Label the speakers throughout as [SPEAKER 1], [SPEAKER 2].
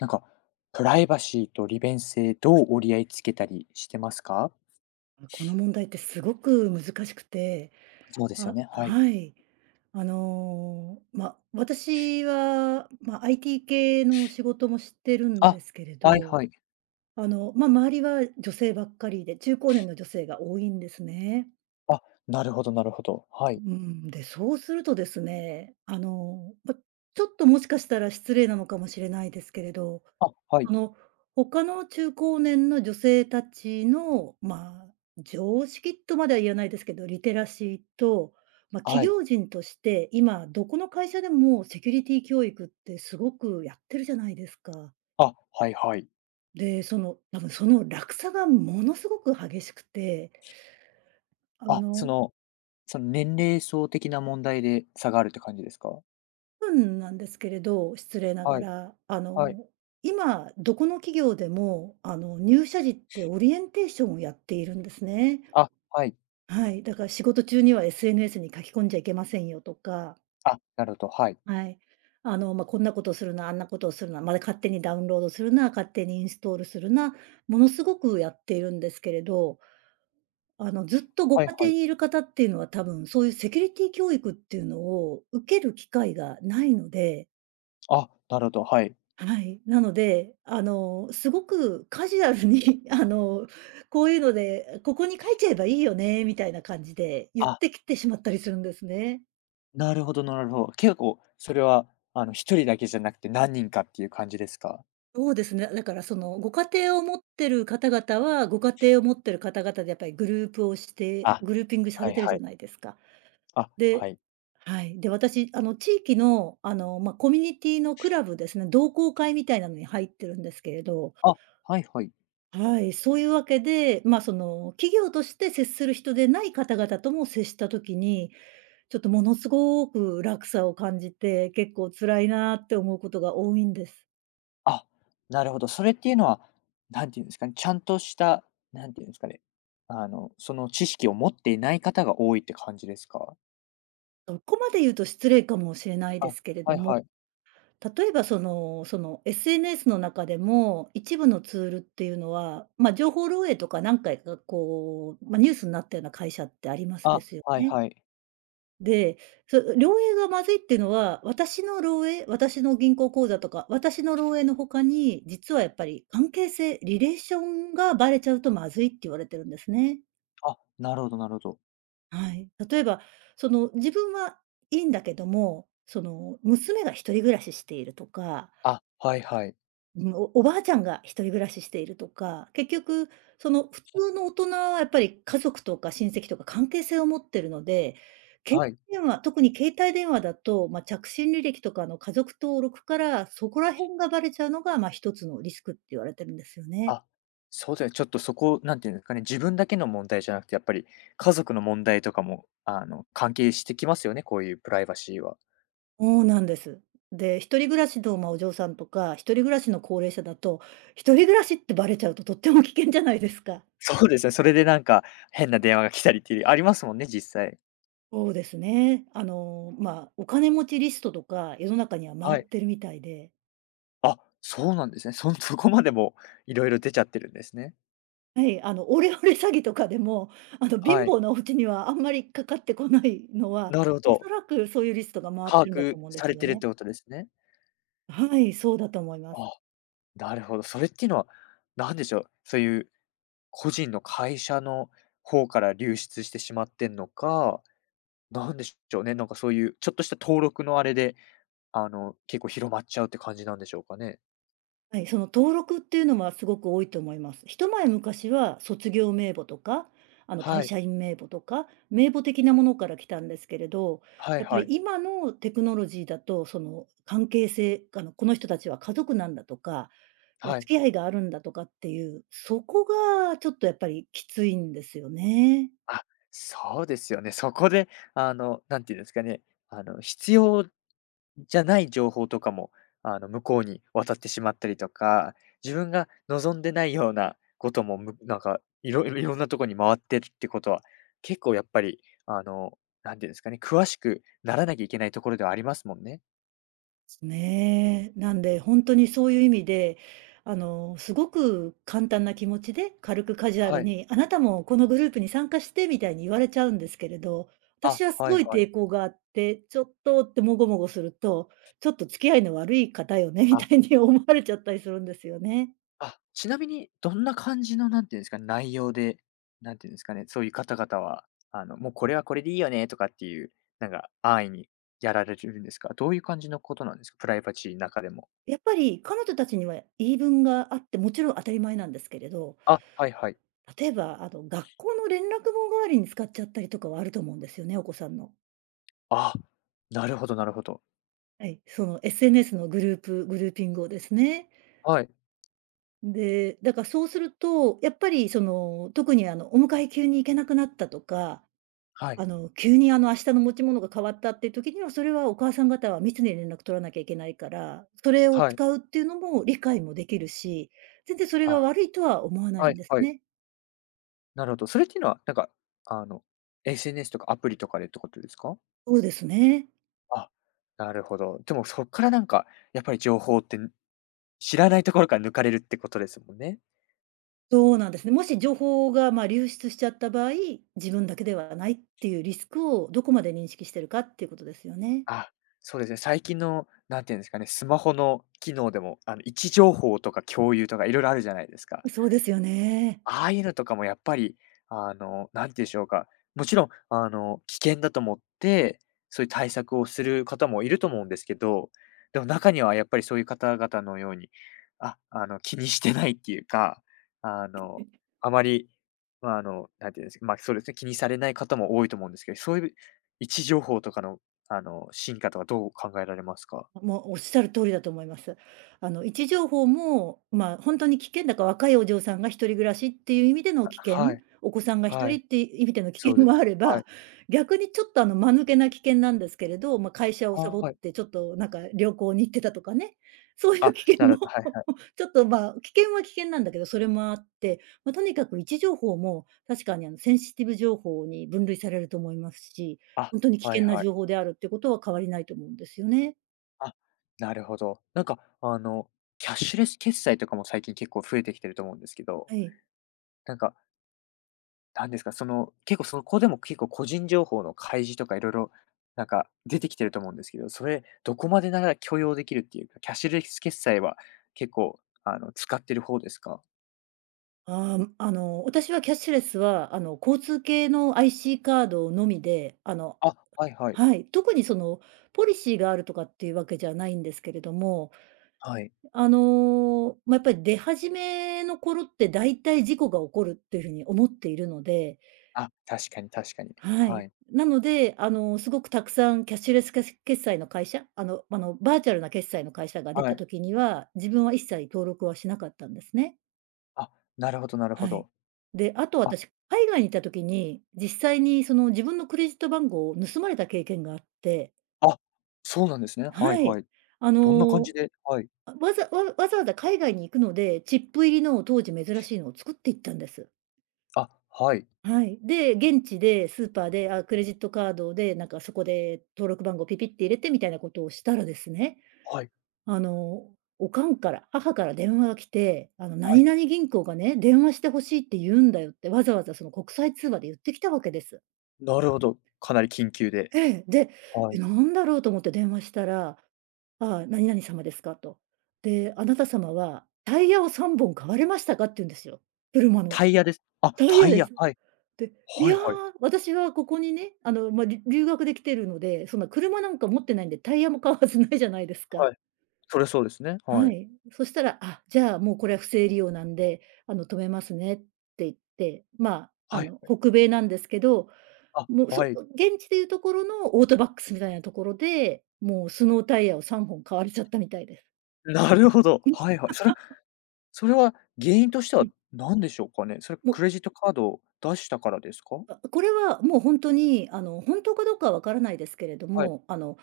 [SPEAKER 1] なんかプライバシーと利便性、どう折り合いつけたりしてますか？
[SPEAKER 2] この問題ってすごく難しくて。
[SPEAKER 1] そうですよ
[SPEAKER 2] あ、
[SPEAKER 1] ね。はい。
[SPEAKER 2] はい。あの、ま、私は、ま、IT 系の仕事もしてるんで
[SPEAKER 1] あ。
[SPEAKER 2] すけれ
[SPEAKER 1] はい
[SPEAKER 2] ど。
[SPEAKER 1] はい。
[SPEAKER 2] あの、ま、周りは女性ばっかりで、中高年の女性が多いんですね。
[SPEAKER 1] あ。なるほど、なるほど。は
[SPEAKER 2] う
[SPEAKER 1] い。
[SPEAKER 2] ーん。で、そうするとですね、あの、ま、ちょっともしかしたら失礼なのかもしれないですけれど、
[SPEAKER 1] あ、はい。
[SPEAKER 2] あの、他の中高年の女性たちの、まあ常識とまでは言わないですけど、リテラシーとま、企
[SPEAKER 1] はい。
[SPEAKER 2] 業人として、今どこの会社でもセキュリティ教育ってすごくやってるじゃないですか。
[SPEAKER 1] あ、はいはい。
[SPEAKER 2] で、その多分その落差がものすごく激しくてあ
[SPEAKER 1] あ、そ
[SPEAKER 2] の。
[SPEAKER 1] のその年齢層的な問題で差があるって感じですか？
[SPEAKER 2] 多分なんですけれど、失礼なが
[SPEAKER 1] はい。
[SPEAKER 2] ら、あ
[SPEAKER 1] はい。
[SPEAKER 2] の今どこの企業でもあの入社時ってオリエンテーションをやっているんですね。
[SPEAKER 1] あ、はい。
[SPEAKER 2] はい、だから仕事中には SNS に書き込んじゃいけませんよとか。
[SPEAKER 1] あ、なるほど、はい。
[SPEAKER 2] はい。あの、ま、こんなことをするな、あんなことをするな、まだ勝手にダウンロードするな、勝手にインストールするな、ものすごくやっているんですけれど。あのずっとご
[SPEAKER 1] はい
[SPEAKER 2] 家
[SPEAKER 1] は
[SPEAKER 2] 庭
[SPEAKER 1] い。
[SPEAKER 2] にいる方っていうのは多分そういうセキュリティ教育っていうのを受ける機会がないので
[SPEAKER 1] あ、なるほど、はい。
[SPEAKER 2] はい、なので、あの、すごくカジュアルにあの、こういうので、ここに書いちゃえばいいよね、みたいな感じで言っ
[SPEAKER 1] あ。
[SPEAKER 2] てきてしまったりするんですね。
[SPEAKER 1] なるほどなるほど。結構、それは、あの、1人だけじゃなくて、何人かっていう感じですか？
[SPEAKER 2] そうですね、だから、そのご家庭を持ってる方々は、ご家庭を持ってる方々でやっぱりグループをして
[SPEAKER 1] あ、
[SPEAKER 2] グルーピングさ
[SPEAKER 1] は
[SPEAKER 2] れ
[SPEAKER 1] い
[SPEAKER 2] てる
[SPEAKER 1] は
[SPEAKER 2] じゃ
[SPEAKER 1] い。
[SPEAKER 2] ないですか。
[SPEAKER 1] あ、は
[SPEAKER 2] で
[SPEAKER 1] い。
[SPEAKER 2] はい。で、私あの地域の、あの、ま、コミュニティのクラブですね、同好会みたいなのに入ってるんですけれど
[SPEAKER 1] あ、はいはい。
[SPEAKER 2] はい、そういうわけで、ま、その企業として接する人でない方々とも接した時に、ちょっとものすごく落差を感じて、結構辛いなって思うことが多いんです。
[SPEAKER 1] あ、なるほど、それっていうのは、何て言うんですかね、ちゃんとしたなんていうんですかね、あのその知識を持っていない方が多いって感じですか？
[SPEAKER 2] そこまで言うと失礼かもしれない
[SPEAKER 1] あ、
[SPEAKER 2] ですけれど
[SPEAKER 1] はい
[SPEAKER 2] も、
[SPEAKER 1] はい。
[SPEAKER 2] 例えばその、その SNS の中でも、一部のツールっていうのは、ま、情報漏洩とか何回かこう、ま、ニュースんなったような会社ってありますで
[SPEAKER 1] あ、
[SPEAKER 2] すよ
[SPEAKER 1] はい
[SPEAKER 2] ね。
[SPEAKER 1] はい。
[SPEAKER 2] で、そ、う漏洩がまずいってのは、私の漏洩私の銀行口座とか、私の漏洩の他に、実はやっぱり関係性リレーションがバレちゃうとまずいって言われてるんですね。
[SPEAKER 1] あ、なるほどなるほど。
[SPEAKER 2] はい。例えば、その、自分はいいんだけども、その、娘が一人暮らししているとか
[SPEAKER 1] あ、はいはい。
[SPEAKER 2] うん。おおばあちゃんが一人暮らししているとか、結局、その、普通の大人はやっぱり家族とか親戚とか関係性を持ってるので、け
[SPEAKER 1] はい。
[SPEAKER 2] 電話、特に携帯電話だと、ま着信履歴とかの家族登録から、そこら辺がバレちゃうのがま、ひとつのリスクって言われてるんですよね。
[SPEAKER 1] あ、そう、では、ちょっとそこ何て言うんですかね、自分だけの問題じゃなくてやっぱり、家族の問題とかもあの関係してきますよね、こういうプライバシーは。
[SPEAKER 2] ほうなんです。で、一人暮らしど、まあ、お嬢さんとか、一人暮らしの高齢者だと、一人暮らしってバレちゃうととっても危険じゃないですか。
[SPEAKER 1] そうですよ、それでなんか、変な電話が来たりっていう、ありますもんね、実際。
[SPEAKER 2] ほうですね。あの、まあ、お金持ちリストとか世の中には回
[SPEAKER 1] は
[SPEAKER 2] っ
[SPEAKER 1] い。
[SPEAKER 2] てるみたいで。
[SPEAKER 1] あ、そうなんですね。そんそこまでもう色々出ちゃってるんですね。
[SPEAKER 2] はい、あのオレオレ詐欺とかでも、あの貧
[SPEAKER 1] はい。
[SPEAKER 2] 乏なお家にはあんまりかかってこないのは、
[SPEAKER 1] なるほ
[SPEAKER 2] おそ
[SPEAKER 1] ど。
[SPEAKER 2] らくそういうリストが回っ
[SPEAKER 1] 把
[SPEAKER 2] てんだと
[SPEAKER 1] 握
[SPEAKER 2] 思うんで
[SPEAKER 1] さ
[SPEAKER 2] す
[SPEAKER 1] れ
[SPEAKER 2] よ
[SPEAKER 1] てるっ
[SPEAKER 2] ね。
[SPEAKER 1] てことですね。
[SPEAKER 2] はい、そうだと思います。
[SPEAKER 1] あ、なるほど、それっていうのは、なんでしょう、そういう個人の会社の方から流出してしまってんのか、なんでしょうね、なんかそういうちょっとした登録のあれで、あの結構広まっちゃうって感じなんでしょうかね。
[SPEAKER 2] はい、その登録っていうのはすごく多いと思います。一前昔は卒業名簿とか、あの
[SPEAKER 1] は
[SPEAKER 2] 会
[SPEAKER 1] い。
[SPEAKER 2] 社員名簿とか、名簿的なものから来たんですけれど、
[SPEAKER 1] はい
[SPEAKER 2] やっぱ
[SPEAKER 1] は
[SPEAKER 2] り
[SPEAKER 1] い。
[SPEAKER 2] 今のテクノロジーだと、その関係性、あのこの人たちは家族なんだとか、お
[SPEAKER 1] は
[SPEAKER 2] 付
[SPEAKER 1] い。
[SPEAKER 2] き合いがあるんだとかっていう、そこがちょっとやっぱりきついんですよね。
[SPEAKER 1] あ、そうですよね。そこであのなんて言うんですかね、あの必要じゃない情報とかもあの向こうに渡ってしまったりとか、自分が望んでないようなことも、むなんかいろ、いろんなとこに回ってるってことは結構やっぱりあのなんて言うんですかね、詳しくならなきゃいけないところではありますもんね。
[SPEAKER 2] ね、なんで本当にそういう意味で、あのすごく簡単な気持ちで、軽くカジュア
[SPEAKER 1] は
[SPEAKER 2] ル
[SPEAKER 1] い。
[SPEAKER 2] に、あなたもこのグループに参加してみたいに言われちゃうんですけれど、
[SPEAKER 1] あ、
[SPEAKER 2] 私はす
[SPEAKER 1] は
[SPEAKER 2] ご
[SPEAKER 1] い
[SPEAKER 2] い
[SPEAKER 1] はい。
[SPEAKER 2] 抵抗があって、ちょっとって、もごもごすると、ちょっと付き合いの悪い方よねみ
[SPEAKER 1] あ。
[SPEAKER 2] たいに思われちゃったりするんですよね。
[SPEAKER 1] あ、ちなみにどんな感じのなんていうんですか、内容で、何て言うんですかね、そういう方々は、あのもうこれはこれでいいよねとかっていう、なんか安易にやられるんですか？どういう感じのことなんですか？プライバシーの中でも。
[SPEAKER 2] やっぱり、彼女たちには言い分があって、もちろん当たり前なんですけれど、
[SPEAKER 1] あ、はいはい。
[SPEAKER 2] 例えば、あの学校の連絡網代わりに使っちゃったりとかはあると思うんですよね、お子さんの。
[SPEAKER 1] あ、なるほどなるほど。
[SPEAKER 2] はい、その SNS のグループグルーピングをですね。
[SPEAKER 1] はい。
[SPEAKER 2] んで、だからそうすると、やっぱりその、特に、あの、お迎え急に行けなくなったとか、
[SPEAKER 1] はい。
[SPEAKER 2] あの急にあの明日の持ち物が変わったっていう時にはそれはお母さん方は密に連絡取らなきゃいけないから、それを
[SPEAKER 1] はい。
[SPEAKER 2] 使うっていうのも理解もできるし、全然それが
[SPEAKER 1] あ、
[SPEAKER 2] 悪いとは思わない
[SPEAKER 1] は
[SPEAKER 2] ん
[SPEAKER 1] い
[SPEAKER 2] です
[SPEAKER 1] はい。
[SPEAKER 2] ね。
[SPEAKER 1] なるほど、それっていうのは、なんか、あの、SNS とかアプリとかでってことですか？
[SPEAKER 2] そうですね。
[SPEAKER 1] あ、なるほど。でもそっからなんかやっぱり情報って知らないところから抜かれるってことですもんね。
[SPEAKER 2] そうなんですね。もし情報が、まあ、流出しちゃった場合、自分だけではないっていうリスクをどこまで認識してるかっていうことですよね。
[SPEAKER 1] あ、そうですね、最近の、なんていうんですかね、スマホの機能でも、あの位置情報とか共有とか色々あるじゃないですか。
[SPEAKER 2] そうですよね。
[SPEAKER 1] ああいうのとかもやっぱり、あの、なんていうんしょうか、もちろん、あの、危険だと思って、そういう対策をする方もいると思うんですけど。でも中にはやっぱりそういう方々のように、あ、あの気にしてないっていうか、あの、あまり、まあ、あの、なんていうんですか、まあ、そうですね、気にされない方も多いと思うんですけど、そういう位置情報とかの、あの、進化とかどう考えられますか？
[SPEAKER 2] ま、も、おっしゃる通りだと思います。あの、位置情報も、まあ、ほんとに危険だから若いお嬢さんが一人暮らしっていう意味での
[SPEAKER 1] あ、
[SPEAKER 2] 危険、
[SPEAKER 1] はい。
[SPEAKER 2] お子さんがひと
[SPEAKER 1] は
[SPEAKER 2] り
[SPEAKER 1] い。
[SPEAKER 2] って意味での危
[SPEAKER 1] そう
[SPEAKER 2] 険
[SPEAKER 1] で
[SPEAKER 2] もあれ
[SPEAKER 1] は
[SPEAKER 2] ば。
[SPEAKER 1] い。
[SPEAKER 2] 逆にちょっとあの間抜けな危険なんですけれど、まあ、会社を
[SPEAKER 1] あ、
[SPEAKER 2] サボっ
[SPEAKER 1] はい。
[SPEAKER 2] てちょっとなんか旅行に行ってたとかね、そういう
[SPEAKER 1] あ、
[SPEAKER 2] 危
[SPEAKER 1] な
[SPEAKER 2] 険も
[SPEAKER 1] るほど、はいはい。
[SPEAKER 2] ちょっと。まあ、危険は危険なんだけど、それもあって。ま、とにかく位置情報も確かにあのセンシティブ情報に分類されると思いますし、
[SPEAKER 1] あ、
[SPEAKER 2] 本当に危
[SPEAKER 1] はい
[SPEAKER 2] 険な
[SPEAKER 1] はい。
[SPEAKER 2] 情報であるっていうことは変わりないと思うんですよね。
[SPEAKER 1] あ、なるほど、なんか、あの、キャッシュレス決済とかも最近結構増えてきてると思うんですけど、
[SPEAKER 2] はい。
[SPEAKER 1] なんか何ですか、その結構そこでも結構個人情報の開示とか色々、なんか出てきてると思うんですけど、それ、どこまでなら許容できるっていう、キャッシュレス決済は結構あの使ってる方ですか？
[SPEAKER 2] ああ、ん、あの、私はキャッシュレスはあの交通系の IC カードのみで、あの
[SPEAKER 1] あ、はいはい。
[SPEAKER 2] はい、特にそのポリシーがあるとかっていうわけじゃないんですけれども
[SPEAKER 1] はい。
[SPEAKER 2] あの、ま、やっぱり出始めの頃って大体事故が起こるっていう風に思っているので。
[SPEAKER 1] あ、確かに確かに、
[SPEAKER 2] は
[SPEAKER 1] は
[SPEAKER 2] い。
[SPEAKER 1] い。
[SPEAKER 2] なので、あの、すごくたくさんキャッシュレスけし決済の会社あのあのバーチャルな決済の会社が出
[SPEAKER 1] は
[SPEAKER 2] た
[SPEAKER 1] い。
[SPEAKER 2] 時には、自分は一切登録はしなかったんですね。
[SPEAKER 1] あ、なるほどなるほ
[SPEAKER 2] はい。
[SPEAKER 1] ど。
[SPEAKER 2] で、あと
[SPEAKER 1] あ。
[SPEAKER 2] 私、海外にいた時に、実際にその自分のクレジット番号を盗まれた経験があって。
[SPEAKER 1] あ、そうなんですね。はい
[SPEAKER 2] はい。
[SPEAKER 1] はい。
[SPEAKER 2] あ
[SPEAKER 1] どんな感
[SPEAKER 2] の、
[SPEAKER 1] じではい。
[SPEAKER 2] わざわわざわざ海外に行くので、チップ入りの当時珍しいのを作っていったんです。
[SPEAKER 1] あ、はい。
[SPEAKER 2] はい。で、現地でスーパーで、あ、クレジットカードで、なんかそこで登録番号ピピッて入れてみたいなことをしたらですね。
[SPEAKER 1] はい。
[SPEAKER 2] あの、おかんから母から電話が来て「あの、
[SPEAKER 1] はい。
[SPEAKER 2] 何々銀行がね、『電話して欲しい』って言うんだよ」ってわざわざその国際通話で言ってきたわけです。
[SPEAKER 1] なるほど、かなり緊急で。
[SPEAKER 2] え、で、
[SPEAKER 1] は
[SPEAKER 2] え、
[SPEAKER 1] い。
[SPEAKER 2] なんだろうと思って電話したら、あ、何々様ですかと。で、あなた様はタイヤを3本買われましたかって言うんですよ。車の。
[SPEAKER 1] タイヤです、あ、
[SPEAKER 2] タイ
[SPEAKER 1] タ
[SPEAKER 2] ヤ
[SPEAKER 1] イ
[SPEAKER 2] で
[SPEAKER 1] ヤ、
[SPEAKER 2] す。
[SPEAKER 1] はい、
[SPEAKER 2] で、い
[SPEAKER 1] はい
[SPEAKER 2] や、
[SPEAKER 1] はい。
[SPEAKER 2] 私はここにね、あの、ま、り留学で来ているので、そんな車なんか持ってないんで、タイヤも買うはずないじゃないですか。
[SPEAKER 1] はい。そりゃそうですね、は
[SPEAKER 2] は
[SPEAKER 1] い。
[SPEAKER 2] い、そしたら、あ、じゃもうこれは不正利用なんであの止めますねって言って。ま、あ
[SPEAKER 1] はい
[SPEAKER 2] の
[SPEAKER 1] はい。
[SPEAKER 2] 北米なんですけど、
[SPEAKER 1] あ、
[SPEAKER 2] も、現
[SPEAKER 1] はい。
[SPEAKER 2] 地でいうところのオートバックスみたいなところで、もうスノータイヤを3本買われちゃったみたいです。
[SPEAKER 1] なるほど。
[SPEAKER 2] うん、す。
[SPEAKER 1] はいはい。それ それは原因として
[SPEAKER 2] う
[SPEAKER 1] は
[SPEAKER 2] ん。
[SPEAKER 1] 何でしょうかね。それ
[SPEAKER 2] も。
[SPEAKER 1] クレジットカード出したからですか？
[SPEAKER 2] あ、これはもう本当にあの本当かどうかはわからないですけれど
[SPEAKER 1] はい。
[SPEAKER 2] も、あの、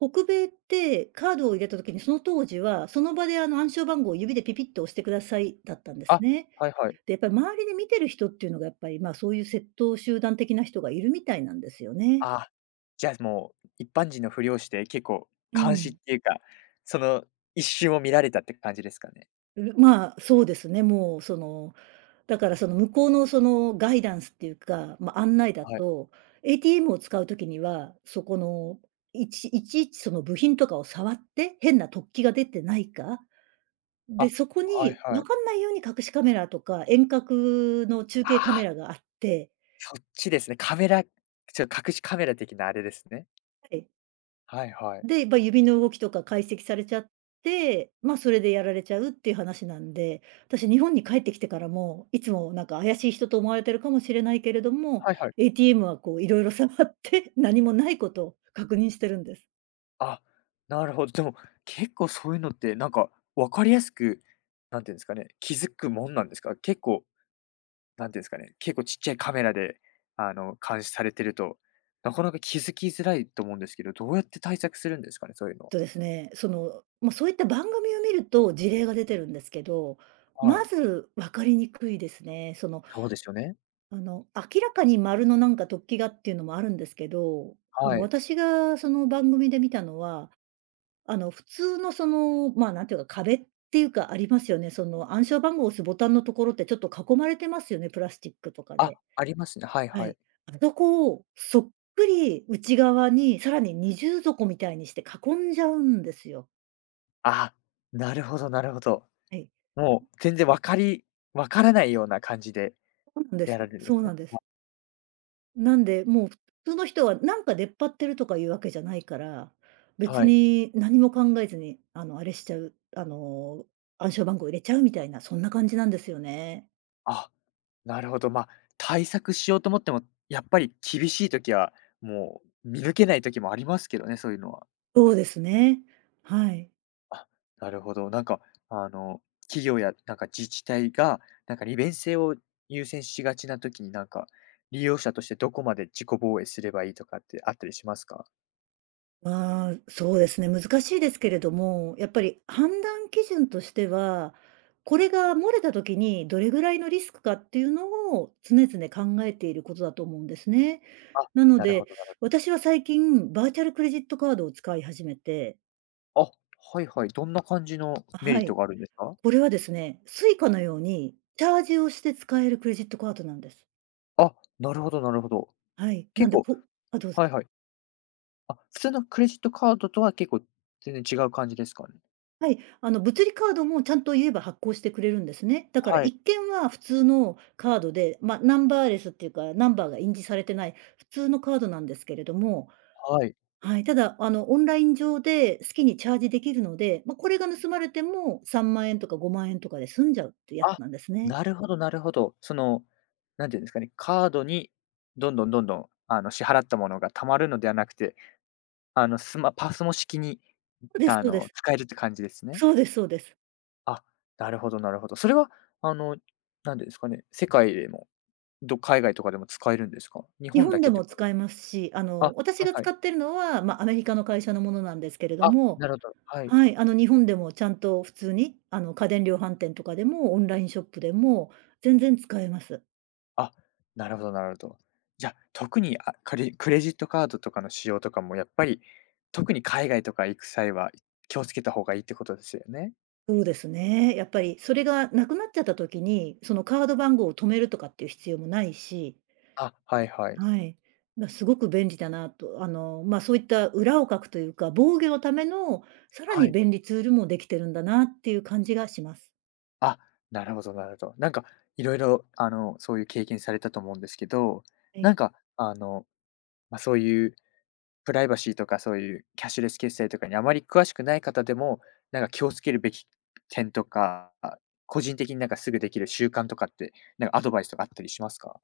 [SPEAKER 2] 北米ってカードを入れた時に、その当時は、その場であの暗証番号を指でピピッと押してくださいだったんです
[SPEAKER 1] あ、
[SPEAKER 2] ね。
[SPEAKER 1] はいはい。
[SPEAKER 2] で、やっぱり周りで見てる人っていうのがやっぱり、ま、そういう窃盗集団的な人がいるみたいなんですよね。
[SPEAKER 1] あ、じゃ、もう、一般人のふりをして結構
[SPEAKER 2] う
[SPEAKER 1] 監視っ
[SPEAKER 2] ん。
[SPEAKER 1] ていうか、その一瞬を見られたって感じですかね？
[SPEAKER 2] うま、そうですね、もうその、だから、その、向こうの、その、ガイダンスっていうか、ま、案内だ
[SPEAKER 1] はい。
[SPEAKER 2] と、ATM を使う時にはそこの、いちいちいちその部品とかを触って、変な突起が出てないか、で、
[SPEAKER 1] あ、
[SPEAKER 2] そこ
[SPEAKER 1] はい
[SPEAKER 2] に
[SPEAKER 1] は
[SPEAKER 2] わ
[SPEAKER 1] い。
[SPEAKER 2] かんないように隠しカメラとか、遠隔の中
[SPEAKER 1] あ
[SPEAKER 2] 継カメ
[SPEAKER 1] あ。
[SPEAKER 2] ラがあって
[SPEAKER 1] そっちですね。カメラ、ちょっと隠しカメラ的なあれですね。
[SPEAKER 2] はい。
[SPEAKER 1] はいはい。
[SPEAKER 2] で、ま指の動きとか解析されちゃって、ま、それでやられちゃうっていう話なんで、私日本に帰ってきてからも、いつもなんか怪しい人と思われているかもしれないけれども、
[SPEAKER 1] はいはい。
[SPEAKER 2] ATM はこう色々触って何もないことを確認してるんです。
[SPEAKER 1] あ、なるほど、でも、結構そういうのってなんか分かりやすく、なんていうんですかね、気づくもんなんですか？結構、なんていうんですかね、結構ちっちゃいカメラで、あの監視されてると、なかなか気づきづらいと思うんですけど、どうやって対策するんですかね、そういうのは。
[SPEAKER 2] えっとですね、その、ま、そういった番組を見ると事例が出てるんですけど、
[SPEAKER 1] は
[SPEAKER 2] ま
[SPEAKER 1] い。
[SPEAKER 2] ず分かりにくいですね。その、
[SPEAKER 1] そうですよね。
[SPEAKER 2] あの、明らかに丸のなんか突起がっていうのもあるんですけど、あの
[SPEAKER 1] はい。
[SPEAKER 2] 私がその番組で見たのは、あの普通の、その、まあなんていうか、壁っていうかありますよね。その暗証番号を押すボタンのところってちょっと囲まれてますよね、プラスチックとか
[SPEAKER 1] あ、
[SPEAKER 2] で。
[SPEAKER 1] ありますね。はい
[SPEAKER 2] は
[SPEAKER 1] はい。
[SPEAKER 2] い。あそこをそっくり内側に、さらに二重底みたいにして囲んじゃうんですよ。
[SPEAKER 1] あ、なるほどなるほど。
[SPEAKER 2] はい。
[SPEAKER 1] もう全然分かり分からないような感じで
[SPEAKER 2] そんです、
[SPEAKER 1] やられるんで
[SPEAKER 2] そ
[SPEAKER 1] す
[SPEAKER 2] う
[SPEAKER 1] ね。
[SPEAKER 2] なんです。
[SPEAKER 1] は。
[SPEAKER 2] なんで、もう普通の人はなんか出っ張ってるとかいうわけじゃないから、別
[SPEAKER 1] はい。
[SPEAKER 2] に何も考えずに、あのあれしちゃう、あの、暗証番号入れちゃうみたいな、そんな感じなんですよね。
[SPEAKER 1] あ、なるほど。まあ、対策しようと思っても、やっぱり厳しい時は、もう見抜けない時もありますけどね、そういうのは。
[SPEAKER 2] そうですね。はい。
[SPEAKER 1] あ、なるほど。なんか、あの、企業やなんか自治体が、なんか利便性を優先しがちな時になんか、利用者としてどこまで自己防衛すればいいとかってあったりしますか？
[SPEAKER 2] まあ、そうですね。難しいですけれども、やっぱり判断基準としては、これが漏れた時に、どれぐらいのリスクかっていうのを常々考えていることだと思うんですね。
[SPEAKER 1] あ、
[SPEAKER 2] なの
[SPEAKER 1] なるほ
[SPEAKER 2] で、
[SPEAKER 1] どなるほ
[SPEAKER 2] 私は最近、バーチャルクレジットカードを使い始めて。
[SPEAKER 1] あ、はいはい。どんな感じの
[SPEAKER 2] あ、
[SPEAKER 1] メ
[SPEAKER 2] は
[SPEAKER 1] リット
[SPEAKER 2] い。
[SPEAKER 1] があるんですか？
[SPEAKER 2] これはですね、Suica のようにチャージをして使えるクレジットカードなんです。
[SPEAKER 1] あ、なるほどなるほど。
[SPEAKER 2] はい、なん
[SPEAKER 1] 結
[SPEAKER 2] で
[SPEAKER 1] 構
[SPEAKER 2] こあ、どうぞ。
[SPEAKER 1] はいはい。あ、普通のクレジットカードとは結構全然違う感じですか、ん？
[SPEAKER 2] はい、あの、物理カードもちゃんと言えば発行してくれるんですね。だから
[SPEAKER 1] はい。
[SPEAKER 2] 一見は普通のカードで、ま、ナンバーレスっていうか、ナンバーが印字されてない普通のカードなんですけれども、
[SPEAKER 1] はい。
[SPEAKER 2] はい、ただ、あの、オンライン上で好きにチャージできるので、ま、これが盗まれても、3万円とか5万円とかで済んじゃうってやつ
[SPEAKER 1] あ、
[SPEAKER 2] なんですね。
[SPEAKER 1] なるほどなるほど。その、なんてゆうんですかね、カードにどんどんどんどん、あの、支払ったものが溜まるのではなくて、あの、スマパスモ式に、
[SPEAKER 2] そです、
[SPEAKER 1] あ
[SPEAKER 2] そうで
[SPEAKER 1] の、
[SPEAKER 2] す。
[SPEAKER 1] 使えるって感じですね。
[SPEAKER 2] そうですそうです。
[SPEAKER 1] あ、なるほどなるほど。それは、あの、なんでですかね、世界でも、ど海外とかでも使えるんですか？日
[SPEAKER 2] 日
[SPEAKER 1] 本
[SPEAKER 2] 本
[SPEAKER 1] だ
[SPEAKER 2] で
[SPEAKER 1] けて
[SPEAKER 2] も
[SPEAKER 1] かい
[SPEAKER 2] 使えますし、あ
[SPEAKER 1] あ、
[SPEAKER 2] の、私
[SPEAKER 1] はい
[SPEAKER 2] が
[SPEAKER 1] は
[SPEAKER 2] 使
[SPEAKER 1] い。
[SPEAKER 2] ってるのは、ま、アメリカの会社のものなんですけれど
[SPEAKER 1] あ、な
[SPEAKER 2] も、
[SPEAKER 1] るほど、はい。
[SPEAKER 2] はい、あの、日本でもちゃんと普通に、あの、家電量販店とかでもオンラインショップでも全然使えます。
[SPEAKER 1] あ、なるほどなるほど。じゃ、特に、あ、かりクレジットカードとかの使用とかも、やっぱり、特に海外とか行く際は気をつけた方がいいってことすよね？
[SPEAKER 2] ほうですね。やっぱり、それがなくなっちゃった時に、そのカード番号を止めるとかっていう必要もないし
[SPEAKER 1] あ、はいはい。
[SPEAKER 2] はい。ま、すごく便利だなと、あの、ま、そういった、裏をかくとゆうか、防御のためのさら
[SPEAKER 1] は
[SPEAKER 2] に
[SPEAKER 1] い。
[SPEAKER 2] 便利ツールもできてるんだなっていう感じがします。
[SPEAKER 1] あ、なるほどなるほど。なんか色々、あの、そうゆう経験されたと思うんですけど、
[SPEAKER 2] え
[SPEAKER 1] な
[SPEAKER 2] え。
[SPEAKER 1] んか、あの、ま、そうゆうプライバシーとかそうゆうキャッシュレス決済とかにあまり詳しくない方でも、なんか気を付けるべき点とか、あ、個人的になんかすぐできる習慣とかって、なんアドバイスとかあったりしますか？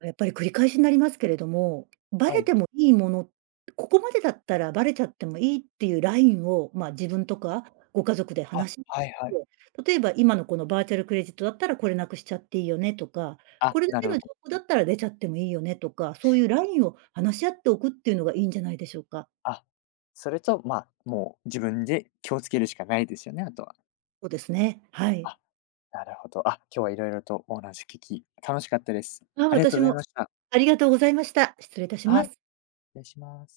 [SPEAKER 2] あ、やっぱり、繰り返しになりますけれども、バ
[SPEAKER 1] は
[SPEAKER 2] レ
[SPEAKER 1] い。
[SPEAKER 2] てもいいもの、ここまでだったらバレちゃってもいいってゆうラインを、まあ、自分とかご家族で
[SPEAKER 1] あ、
[SPEAKER 2] 話し、て、
[SPEAKER 1] はいはい。
[SPEAKER 2] 例えば、今のこのバーチャルクレジットだったら、これなくしちゃっていいよねとか、
[SPEAKER 1] あ、
[SPEAKER 2] これだ
[SPEAKER 1] な
[SPEAKER 2] け
[SPEAKER 1] るほ
[SPEAKER 2] の
[SPEAKER 1] ど。
[SPEAKER 2] 情報だったら出ちゃってもいいよねとか、そうゆうラインを話し合っておくっていうのがいいんじゃないでしょうか。
[SPEAKER 1] あ、それと、まあ、もう自分で気をつけるしかないですよね、あとは。
[SPEAKER 2] そですね。はい。
[SPEAKER 1] あ、なるほど、あ、今日は色々とお話聞き楽しかったです。
[SPEAKER 2] あ、
[SPEAKER 1] ありがとう
[SPEAKER 2] 私
[SPEAKER 1] ございま
[SPEAKER 2] も。
[SPEAKER 1] した。
[SPEAKER 2] ありがとうございました。失礼いたし
[SPEAKER 1] は
[SPEAKER 2] ま
[SPEAKER 1] い、
[SPEAKER 2] す。
[SPEAKER 1] れ、します。